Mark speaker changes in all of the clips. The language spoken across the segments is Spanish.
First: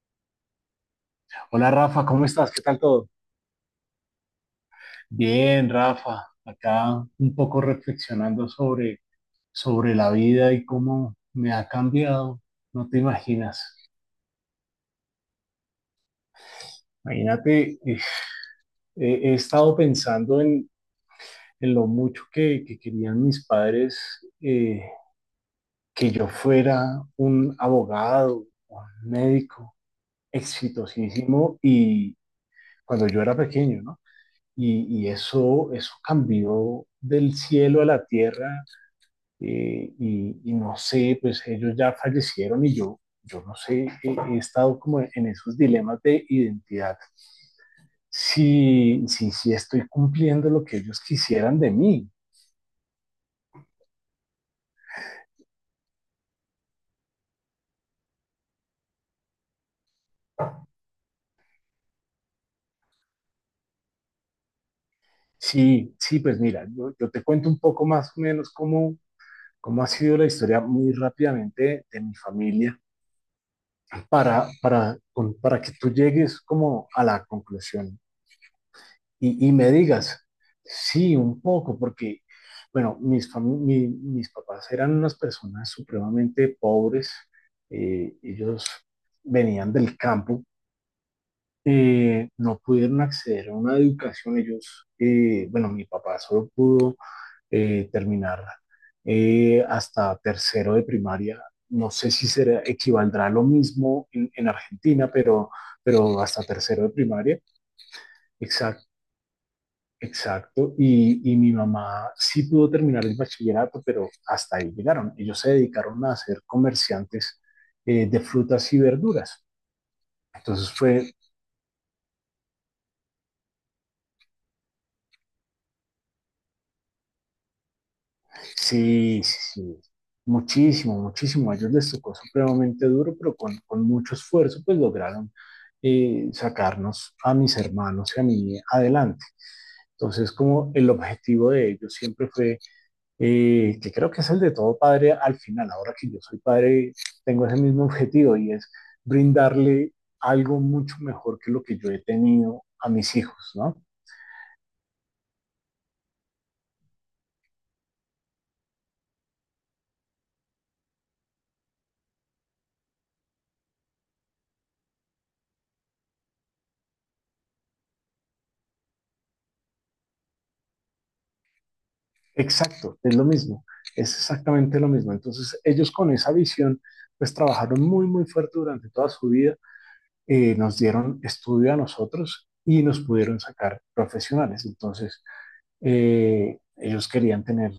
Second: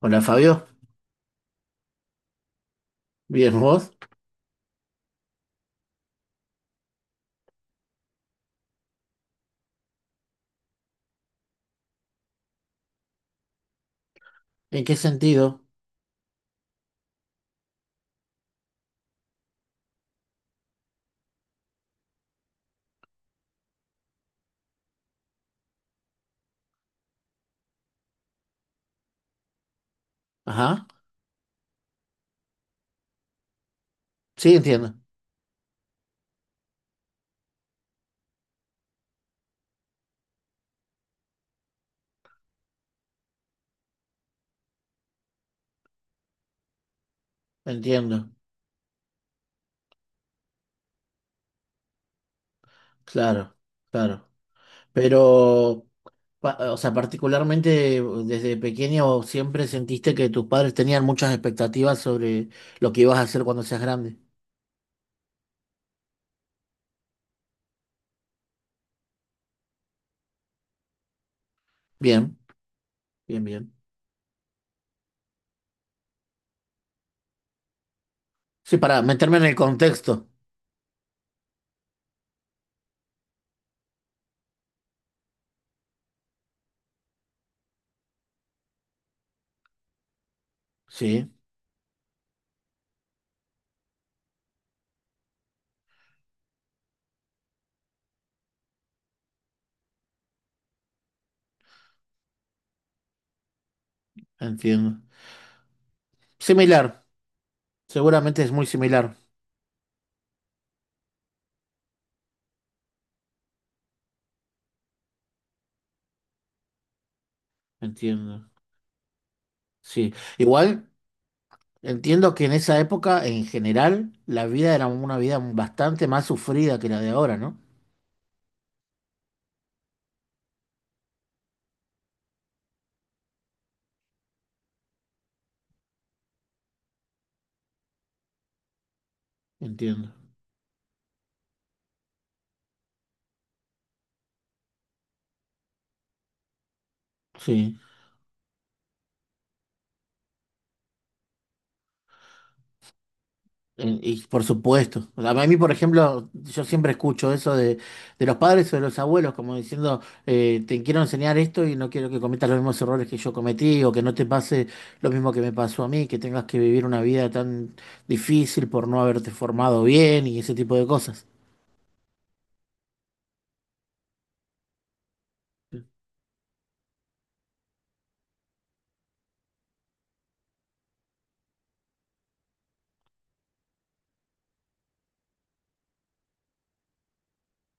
Speaker 1: Hola Fabio,
Speaker 2: Hola Rafa, ¿cómo estás? ¿Qué tal todo?
Speaker 1: bien vos,
Speaker 2: Bien, Rafa, acá un poco reflexionando sobre la vida y cómo me ha cambiado, no te imaginas.
Speaker 1: ¿en qué sentido?
Speaker 2: Imagínate, he estado pensando en lo mucho que querían mis padres que yo fuera un abogado, un médico
Speaker 1: Ajá,
Speaker 2: exitosísimo y cuando yo era pequeño, ¿no?
Speaker 1: sí entiendo,
Speaker 2: Y eso cambió del cielo a la tierra, y no sé, pues ellos ya fallecieron y yo no sé, he estado como en esos dilemas de identidad.
Speaker 1: entiendo,
Speaker 2: Si estoy cumpliendo lo que ellos quisieran de mí.
Speaker 1: claro, claro. Pero, o sea, particularmente desde pequeño siempre sentiste que tus padres tenían muchas expectativas sobre lo que ibas a hacer cuando seas grande.
Speaker 2: Sí, sí, pues mira, yo te cuento un poco más o menos cómo, cómo ha sido la historia muy rápidamente de mi
Speaker 1: Bien,
Speaker 2: familia
Speaker 1: bien, bien.
Speaker 2: para que tú llegues como a la conclusión
Speaker 1: Sí, para meterme en
Speaker 2: y
Speaker 1: el
Speaker 2: me
Speaker 1: contexto.
Speaker 2: digas, sí, un poco, porque, bueno, mis papás eran unas personas supremamente pobres, ellos venían del campo,
Speaker 1: Sí,
Speaker 2: no pudieron acceder a una educación, ellos, bueno, mi papá solo pudo terminar hasta tercero de primaria. No sé si será, equivaldrá a lo mismo en
Speaker 1: entiendo.
Speaker 2: Argentina, pero hasta tercero de
Speaker 1: Similar,
Speaker 2: primaria.
Speaker 1: seguramente es muy similar,
Speaker 2: Exacto, y mi mamá sí pudo terminar el bachillerato, pero hasta ahí llegaron. Ellos se dedicaron a ser comerciantes, de
Speaker 1: entiendo.
Speaker 2: frutas y verduras.
Speaker 1: Sí,
Speaker 2: Entonces
Speaker 1: igual.
Speaker 2: fue,
Speaker 1: Entiendo que en esa época, en general, la vida era una vida bastante más sufrida que la de ahora, ¿no?
Speaker 2: sí, sí, sí, muchísimo, muchísimo. A ellos les tocó supremamente duro, pero con mucho esfuerzo, pues lograron sacarnos a mis hermanos y a mí adelante.
Speaker 1: Entiendo.
Speaker 2: Entonces, como el objetivo de ellos siempre fue, que creo que es el de todo padre al final, ahora que yo soy padre, tengo ese
Speaker 1: Sí.
Speaker 2: mismo objetivo y es brindarle algo mucho mejor que lo que yo he tenido a mis hijos, ¿no?
Speaker 1: Y por supuesto. A mí, por ejemplo, yo siempre escucho eso de los padres o de los abuelos, como diciendo, te quiero enseñar esto y no quiero que cometas los mismos errores que yo cometí o que no te pase lo mismo que me pasó a mí, que tengas que vivir una vida tan difícil por no haberte formado bien y ese tipo de cosas.
Speaker 2: Exacto, es lo mismo, es exactamente lo mismo. Entonces ellos con esa visión, pues trabajaron muy fuerte durante toda su vida, nos dieron estudio a nosotros y nos pudieron sacar profesionales. Entonces, ellos querían tener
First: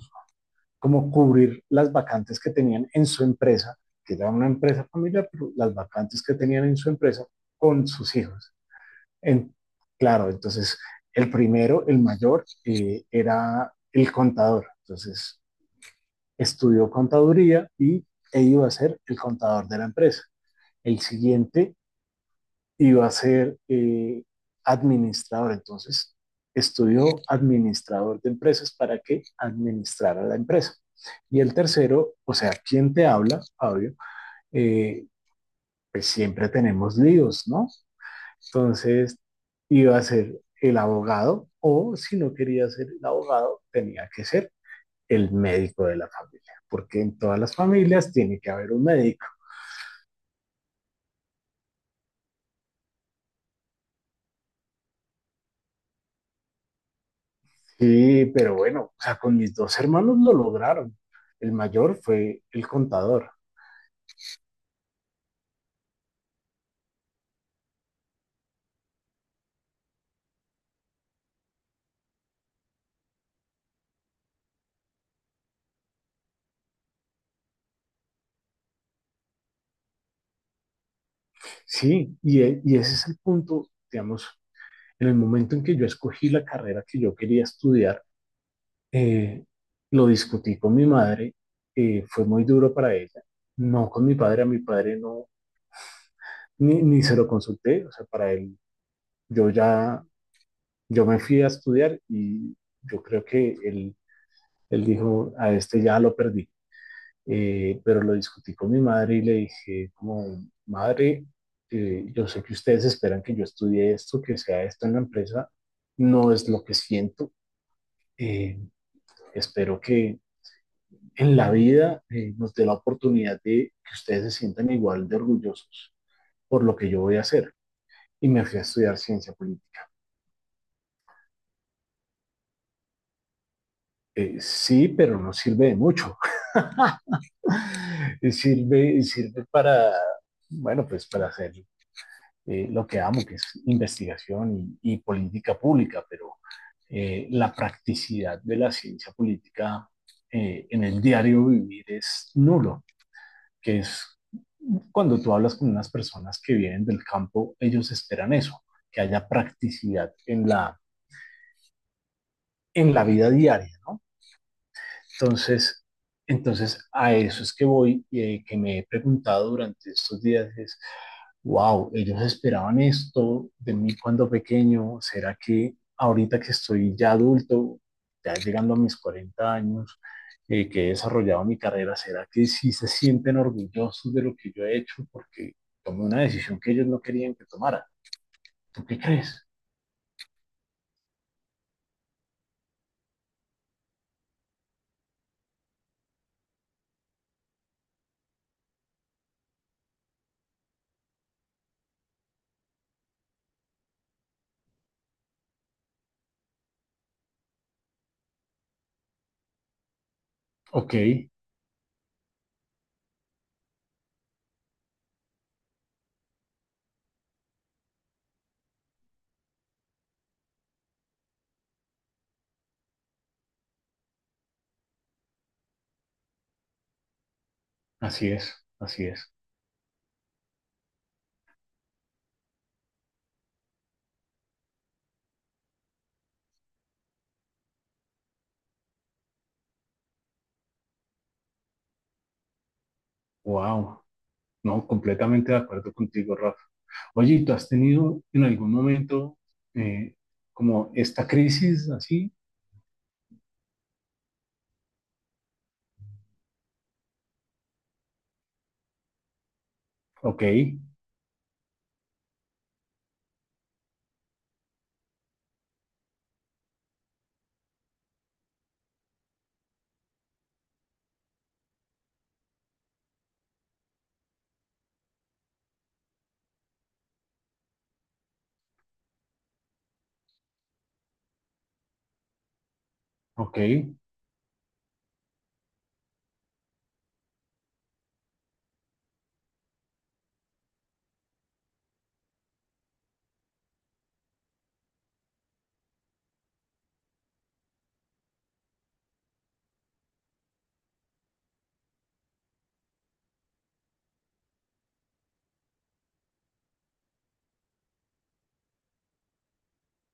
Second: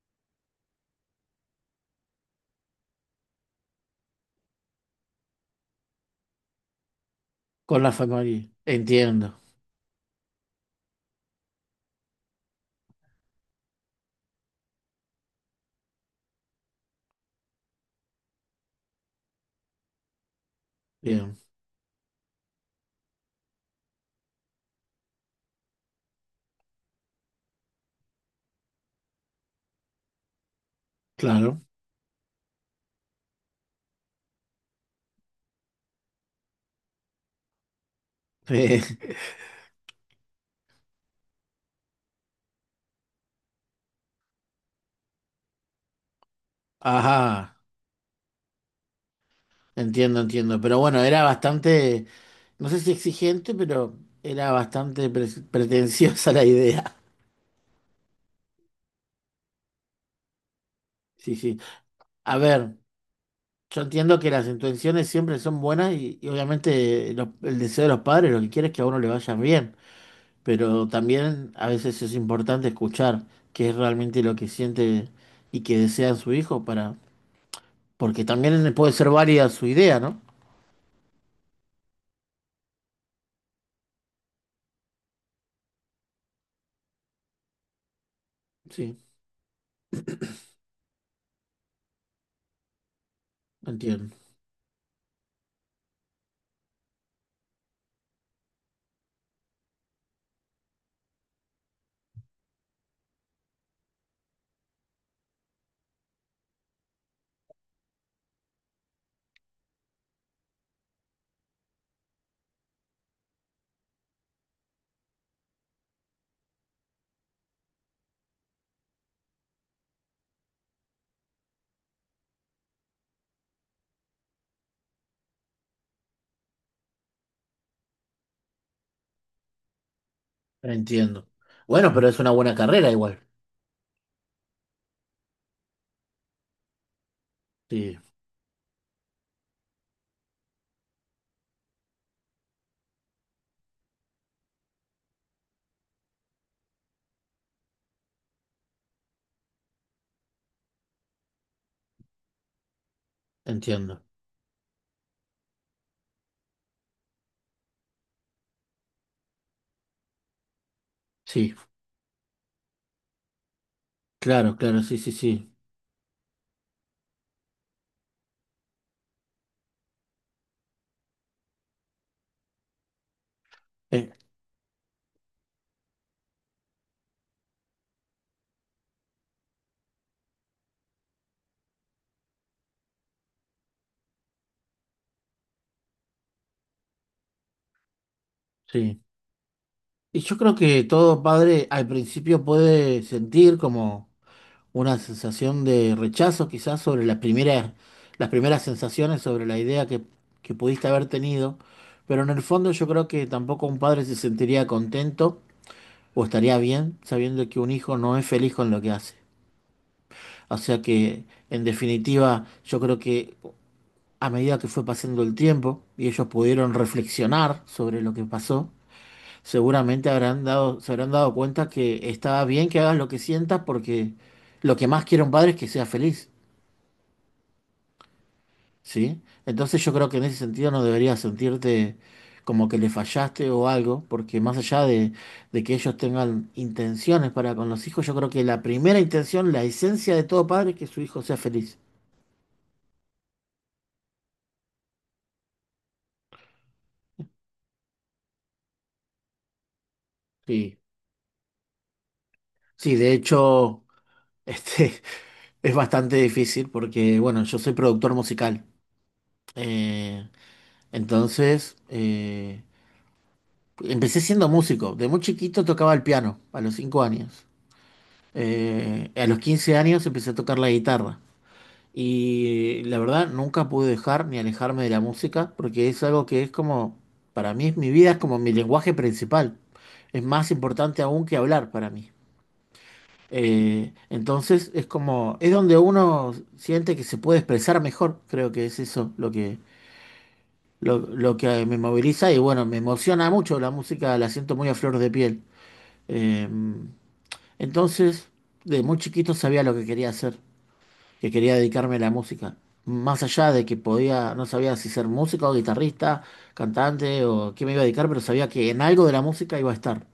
Speaker 2: como cubrir las vacantes que tenían en su empresa, que era una empresa familiar, pero las vacantes que tenían en su empresa
Speaker 1: Con
Speaker 2: con
Speaker 1: la
Speaker 2: sus
Speaker 1: familia.
Speaker 2: hijos.
Speaker 1: Entiendo.
Speaker 2: En, claro, entonces el primero, el mayor, era el contador. Entonces estudió contaduría y e iba a ser el contador de la empresa. El
Speaker 1: Bien.
Speaker 2: siguiente iba a ser administrador. Entonces, estudió administrador de empresas para que administrara la empresa. Y el
Speaker 1: Claro.
Speaker 2: tercero, o sea, quien te habla, Fabio, eh, pues siempre tenemos líos, ¿no? Entonces, iba a ser el abogado o si no quería ser el abogado, tenía que ser el médico de la familia, porque en todas las
Speaker 1: Ajá,
Speaker 2: familias tiene que haber un médico.
Speaker 1: entiendo, entiendo. Pero bueno, era bastante, no sé si exigente, pero era bastante pretenciosa la idea.
Speaker 2: Sí, pero bueno, o sea, con mis dos hermanos lo lograron.
Speaker 1: Sí,
Speaker 2: El
Speaker 1: sí.
Speaker 2: mayor
Speaker 1: A
Speaker 2: fue el
Speaker 1: ver,
Speaker 2: contador.
Speaker 1: yo entiendo que las intenciones siempre son buenas y obviamente el deseo de los padres lo que quiere es que a uno le vayan bien, pero también a veces es importante escuchar qué es realmente lo que siente y que desea su hijo para, porque también puede ser válida su idea, ¿no?
Speaker 2: Sí, y ese es el punto, digamos, en el momento en que yo escogí la carrera que yo quería estudiar,
Speaker 1: Sí,
Speaker 2: eh, lo discutí con mi madre, fue muy duro para ella, no con
Speaker 1: entiendo,
Speaker 2: mi padre, a mi padre no, ni se lo consulté, o sea, para él, yo ya, yo me fui a estudiar y yo creo que él dijo, a este ya lo perdí. Pero lo discutí con mi madre y le dije, como, madre, yo sé que ustedes esperan que yo estudie esto, que sea esto en la empresa, no es lo que siento. Eh, Espero que en la vida nos dé la oportunidad de que ustedes se sientan igual de orgullosos por lo que yo voy a hacer. Y me fui a estudiar ciencia política.
Speaker 1: entiendo. Bueno, pero es una buena carrera igual.
Speaker 2: Sí, pero no sirve de mucho.
Speaker 1: Sí.
Speaker 2: Sirve, sirve para, bueno, pues para hacer lo que amo, que es investigación y política pública, pero la practicidad de la ciencia política en el diario vivir es nulo, que
Speaker 1: Entiendo.
Speaker 2: es cuando tú hablas con unas personas que vienen del campo, ellos esperan eso, que haya practicidad
Speaker 1: Sí,
Speaker 2: en la vida diaria, ¿no?
Speaker 1: claro, claro, sí, sí, sí.
Speaker 2: Entonces, entonces, a eso es que voy, que me he preguntado durante estos días es wow, ellos esperaban esto de mí
Speaker 1: Eh,
Speaker 2: cuando pequeño, ¿será que ahorita que estoy ya adulto, ya llegando a mis 40 años, que he desarrollado mi carrera, será que sí se sienten orgullosos de lo que yo he hecho? Porque tomé una decisión que ellos no querían que tomara. ¿Tú
Speaker 1: sí.
Speaker 2: qué crees?
Speaker 1: Y yo creo que todo padre al principio puede sentir como una sensación de rechazo quizás sobre las primeras sensaciones, sobre la idea que pudiste haber tenido, pero en el fondo yo creo que tampoco un padre se sentiría contento o estaría bien sabiendo que un hijo no es feliz con lo que hace. O sea
Speaker 2: Ok,
Speaker 1: que, en definitiva, yo creo que a medida que fue pasando el tiempo y ellos pudieron reflexionar sobre lo que pasó, seguramente habrán dado, se habrán dado cuenta que estaba bien que hagas lo que sientas porque lo que más quiere un padre es que sea feliz,
Speaker 2: así es, así
Speaker 1: ¿sí?
Speaker 2: es.
Speaker 1: Entonces yo creo que en ese sentido no deberías sentirte como que le fallaste o algo, porque más allá de que ellos tengan intenciones para con los hijos, yo creo que la primera intención, la esencia de todo padre es que su hijo sea feliz.
Speaker 2: Wow, no, completamente de acuerdo contigo, Rafa. Oye, ¿y ¿tú has tenido en algún momento eh,
Speaker 1: Sí,
Speaker 2: como esta crisis así?
Speaker 1: sí, de hecho, este, es bastante difícil porque, bueno, yo soy productor musical. Eh,
Speaker 2: Ok,
Speaker 1: entonces empecé siendo músico. De muy chiquito tocaba el piano, a los 5 años. A los 15 años empecé a tocar la guitarra. Y la verdad, nunca pude dejar ni alejarme de la música porque es algo que es como, para mí, es mi vida, es como mi lenguaje principal. Es más importante aún que hablar para mí.
Speaker 2: Ok,
Speaker 1: Entonces es como, es donde uno siente que se puede expresar mejor, creo que es eso lo que, lo que me moviliza y bueno, me emociona mucho la música, la siento muy a flor de piel. Eh, entonces, de muy chiquito sabía lo que quería hacer, que quería dedicarme a la música. Más allá de que podía, no sabía si ser músico o guitarrista, cantante o qué me iba a dedicar, pero sabía que en algo de la música iba a estar.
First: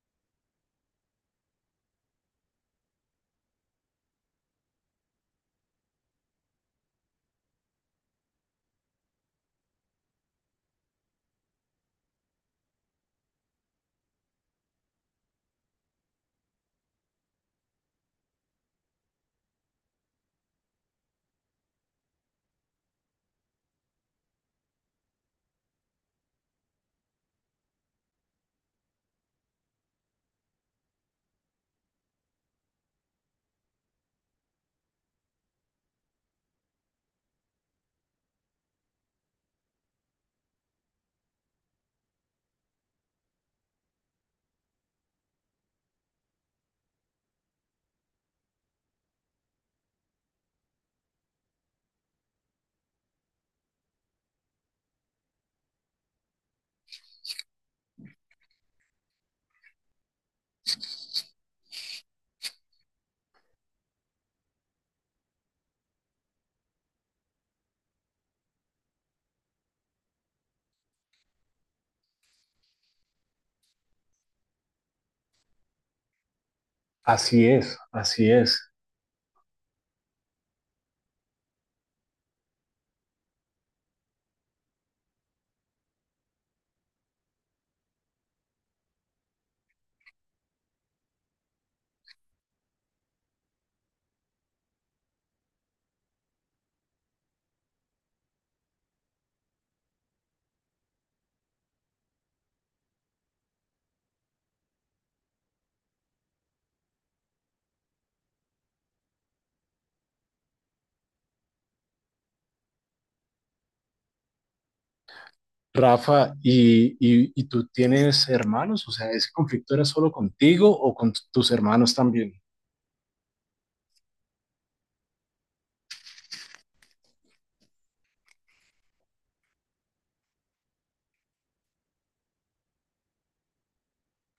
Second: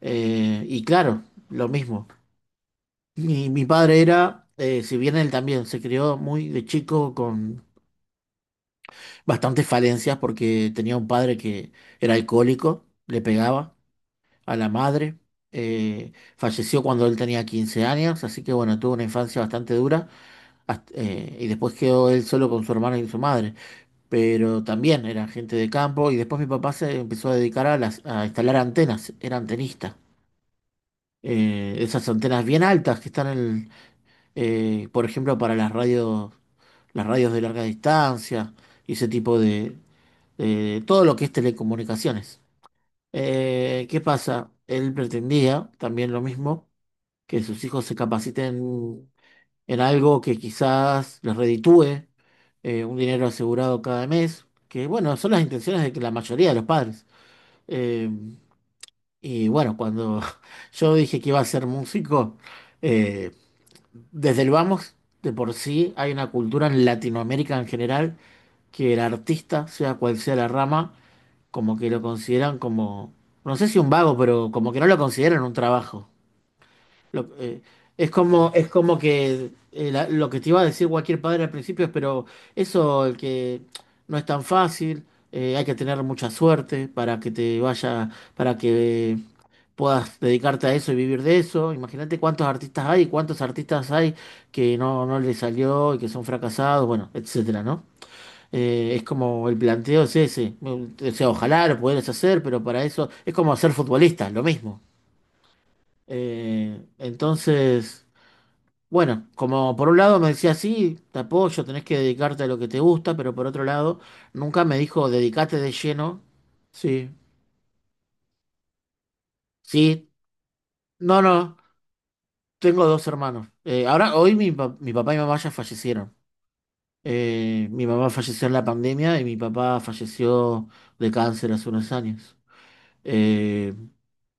Speaker 1: Y claro, lo mismo. Mi padre era, si bien él también se crió muy de chico con bastantes falencias porque tenía un padre que era alcohólico, le pegaba a la madre, eh, falleció cuando él tenía 15 años, así que bueno, tuvo una infancia bastante dura y después quedó él solo con su hermana y su madre, pero también era gente de campo y después mi papá se empezó a dedicar a, las, a instalar antenas, era antenista, esas antenas bien altas que están en, por ejemplo, para las radios, las radios de larga distancia y ese tipo de, todo lo que es telecomunicaciones. ¿Qué pasa? Él pretendía también lo mismo, que sus hijos se capaciten en algo que quizás les reditúe un dinero asegurado cada mes, que bueno, son las intenciones de que la mayoría de los padres. Eh, y bueno, cuando yo dije que iba a ser músico, eh, desde el vamos, de por sí hay una cultura en Latinoamérica en general que el artista, sea cual sea la rama, como que lo consideran como, no sé si un vago, pero como que no lo consideran un trabajo. Lo-
Speaker 2: así
Speaker 1: eh,
Speaker 2: es,
Speaker 1: es
Speaker 2: así
Speaker 1: como,
Speaker 2: es.
Speaker 1: es como que lo que te iba a decir cualquier padre al principio es, pero eso, el que no es tan fácil, hay que tener mucha suerte para que te vaya, para que puedas dedicarte a eso y vivir de eso. Imagínate cuántos artistas hay que no les salió y que son fracasados, bueno, etcétera, ¿no? Es como el planteo es ese. O sea, ojalá lo pudieras hacer, pero para eso es como ser futbolista, lo mismo. Entonces, bueno, como por un lado me decía, sí, te apoyo, tenés que dedicarte a lo que te gusta, pero por otro lado, nunca me dijo, dedicate de lleno.
Speaker 2: Rafa, ¿y,
Speaker 1: Sí,
Speaker 2: y, y tú tienes hermanos? O sea, ¿ese conflicto era
Speaker 1: sí,
Speaker 2: solo contigo o con t-
Speaker 1: no,
Speaker 2: tus
Speaker 1: no,
Speaker 2: hermanos también?
Speaker 1: tengo dos hermanos. Ahora, hoy mi, mi papá y mamá ya fallecieron. Mi mamá falleció en la pandemia y mi papá falleció de cáncer hace unos años. Eh,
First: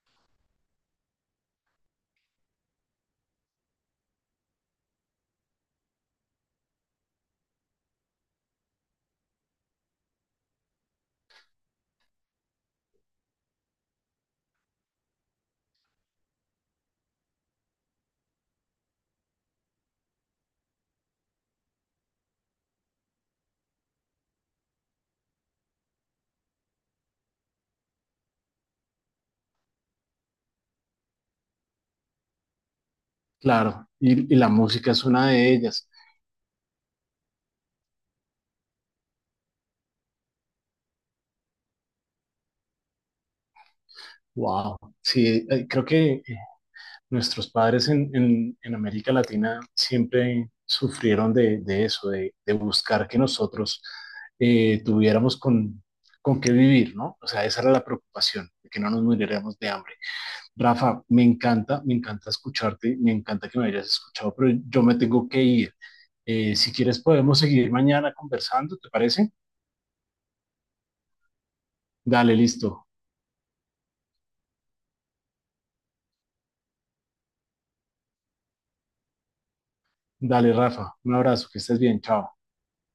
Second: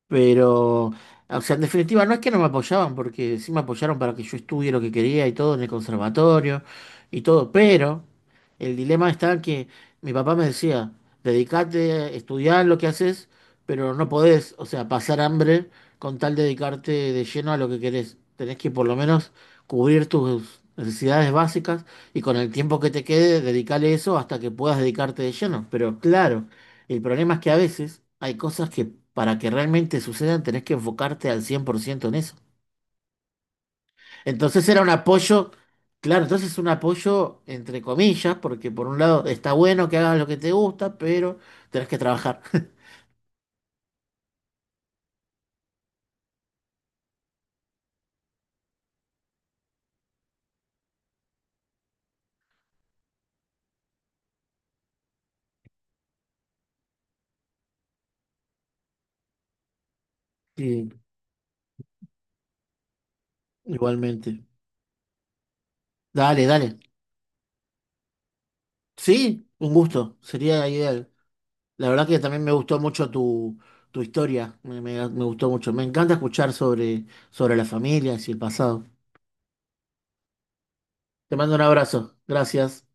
Speaker 1: Pero, o sea, en definitiva, no es que no me apoyaban, porque sí me apoyaron para que yo estudie lo que quería y todo en el conservatorio y todo, pero el dilema está que mi papá me decía, dedicate, estudiar lo que haces, pero no podés, o sea, pasar hambre con tal de dedicarte de lleno a lo que querés. Tenés que por lo menos cubrir tus necesidades básicas y con el tiempo que te quede, dedicarle eso hasta que puedas dedicarte de lleno. Pero claro. El problema es que a veces hay cosas que para que realmente sucedan tenés que enfocarte al 100% en eso.
Speaker 2: Claro, y la
Speaker 1: Entonces era un
Speaker 2: música es una
Speaker 1: apoyo,
Speaker 2: de ellas.
Speaker 1: claro, entonces es un apoyo entre comillas, porque por un lado está bueno que hagas lo que te gusta, pero tenés que trabajar.
Speaker 2: Wow, sí, creo que nuestros padres en América Latina siempre sufrieron de eso, de buscar que nosotros tuviéramos con qué vivir, ¿no? O sea, esa era la preocupación, de que no nos muriéramos de hambre.
Speaker 1: Sí,
Speaker 2: Rafa, me encanta escucharte, me encanta que me hayas escuchado,
Speaker 1: igualmente.
Speaker 2: pero yo me tengo que ir.
Speaker 1: Dale,
Speaker 2: Si
Speaker 1: dale.
Speaker 2: quieres, podemos seguir mañana conversando, ¿te parece?
Speaker 1: Sí, un gusto, sería ideal. La verdad que
Speaker 2: Dale,
Speaker 1: también me gustó
Speaker 2: listo.
Speaker 1: mucho tu, tu historia, me, me gustó mucho. Me encanta escuchar sobre, sobre las familias y el pasado.
Speaker 2: Dale, Rafa, un
Speaker 1: Te
Speaker 2: abrazo,
Speaker 1: mando
Speaker 2: que
Speaker 1: un
Speaker 2: estés bien,
Speaker 1: abrazo,
Speaker 2: chao.
Speaker 1: gracias.